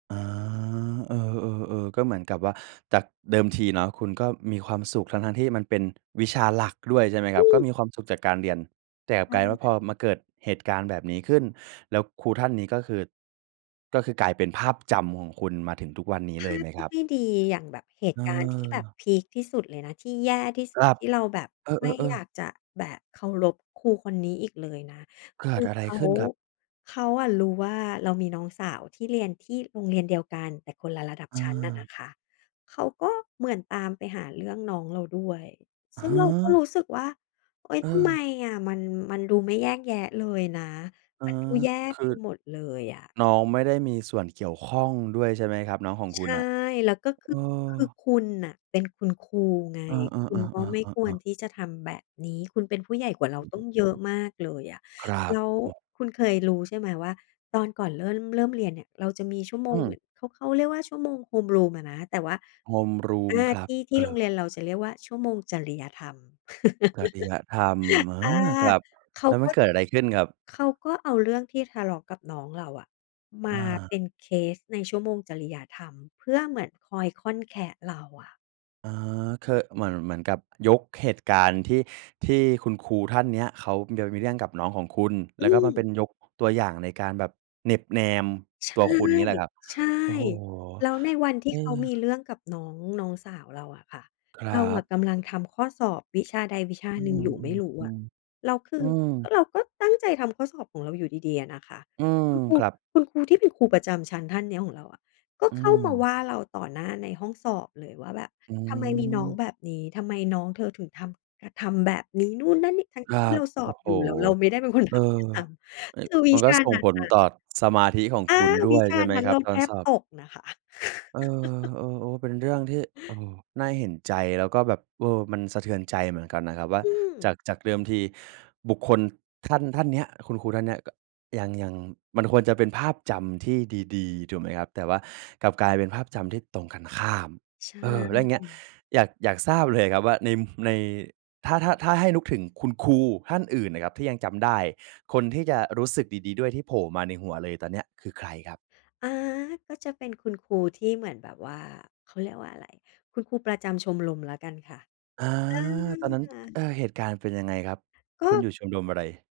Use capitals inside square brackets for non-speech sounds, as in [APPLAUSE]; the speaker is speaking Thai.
อ๋อ เออ ๆ ๆ ก็เหมือนกับว่า จากเดิมทีเนาะ คุณก็มีความสุขทั้ง ๆ ที่มันเป็นวิชาหลักด้วยใช่ไหมครอัืบ? ก็อ มีความสุขจากการเรียน แต่กลายเป็นว่า พ[UNINTELLIGIBLE] อมาเกิดเหตุการณ์แบบนี้ขึ้นแล้ว ครูท่านนี้ ก็คือ ก็คือกลายเป็นภาพจำของคุณมาถึงทุกวันนี้ภเลยาไหพมทคีร่ับ? ไม่ดี อย่างแบบเหตุการณ์ ที่แบบเออ พีกที่สุดเลยนะ ที่แย่ที่สคุรด ับ ที่เราแบบเอไม่ออ ยาๆ ๆ กจะแบบเคารพครูคนนี้อีกเลยนะ เกคิดือ อะไรเขา ขึ้นครับ? เขาอะรู้ว่า เรามีน้องสาวที่เรียนที่โรงเรียนเดียวกัน แต่คนละระดับอชั้นอะนา ะคะ เขาก็เหมือนตามไปหาเรื่องน้องเราด้วย ฮซึ่งเราก็ะ รู้สึกว่า เฮ้ย ทำไมเออ อะ มัน มันดูไม่แยกแยะเลยนะ อา มันดูแย่คไปือ หมดเลยอะ น้องไม่ได้มีส่วนเกี่ยวข้องด้วยใช่ไหมครับ? น้องของใคชุณ่ น่ะ แล้วก็คเอือ คืออ คุณน่ะเป็นคุณครูไง เออ คุณๆ ก็ไม่ๆ ควๆ ๆ รๆ ที่จะทำแบบนี้ คุณเป็นผู้ใหญ่กว่าเรา ต้องเยอะมากเลยอะ ครัแบ ล้วเออ คุณเคยรู้ใช่ไหม ว่าตอนก่อนเริ่น เริ่มเรียนเนี่ย เราจะมีชั่วโมอืงหม นึ่ง เขา เขาเรียกว่าชั่วโมง homeroom อะนะ แต่ว่า อHomeroom า ครัทบ ี่ ทีเ่อโรงอ เรียนเรา จะเรียกว่า ชั่วโมงจริยธรรม จริยธรรม [CHUCKLES] เออา อ ครับ เขาแล้วมกัน็ เกิดอะไรขึ้นครับ? เขาก็เอาเรื่องที่ทะเลาะกับน้องเราอะ มอาเา ป็นเคสในชั่วโมงจริยธรรม เพื่อเหมือนคอยค่อนแคะเราอะ อา คือเหมือน เหมือนกับยกเหตุการณ์ ที่ ที่คุณครูท่านเนี้ย เขาจะมีเรื่องกับน้องของคุณ แอล้วก็มันเปืม ็นยกตัวอย่าง ในการแบบเหน็บแนมใชตัว่ คุณ อย่างงี้ เหรอครับ? ใช่ โอ้โฮ! แล้วในวันทเีอ่เขามีอ เรื่องกับน้อง น้องสาวเราอะค่ะ ครเัราอบ ะกำลังทำข้อสอบวิชาใดวิชาอืหนึ่งม อยู่ไม่รๆ ู้อะ ๆ แล้วคือือม เราก็ตั้งใจทำข้อสอบของเราอยู่ดี ๆ อะนะคะ อืม อา เออ ครับ คุณครูที่เป็นครูประจำชั้นท่านเนี้ยของเราอะ ก็อืเข้ามาวม ่าเราต่อหน้าในห้องสอบเลยว่าแบบ อื"ทำไมมีน้องม แบบนี้ ทำไมน้องเธอถึง ทำ ทำแบบนี้นู่นนั่นนี่" ทั้งครัที่เรบ าสโออ้บโฮ! อยู่ แล้วเราไม่ได้เป็นคนเอทอ ำด้วยซ้อ ำ คือวมิันชก็าส่นงั้นผลอตะ ่อสมาธิของอคา ุณดว้วิย ชใชา่ไหมนั้นครเับ ราตแอทนสบอบ? ตกนะคะ เออ [CHUCKLES] เออ โอ้ เป็นเรื่องที่ เออ น่าเห็นใจ แล้วก็แบบ เออ มันสะเทือนใจเหมือนกันนะครับ ว่า อืจม าก จากเดิมทีบุคคลท่าน ท่านเนี้ย คุณครูท่านเนี้ย ก ยัง ยังมันควรจะเป็นภาพจำที่ดี ๆ ถูกไหมครับ แต่ว่ากลับกลายเป็นภาพจำ ที่ตรงกันข้าม ใชเออ แล้วอย่างเงี้ย ่ อยาก อยากทราบเลยครับ ว่า ใน ม ใน ถ้า ถ้า ถ้าให้นึกถึงคุณครูท่านอื่นน่ะครับ ที่ยังจำได้คนที่จะรู้สึกดี ๆ ด้วยที่โผล่มาในหัวเลยตอนเนี้ย คือใครครับ? อา ก็จะเป็นคุณครูที่เหมือนแบบว่า เขาเรียกว่าอะไร คุณครูประจำชมรมแล้วกันค่ะ อา อตอนนั้น เา ออ เหตุการณ์เป็นยังไงครับ คกุณอ็ ยู่ชมรมอะไร?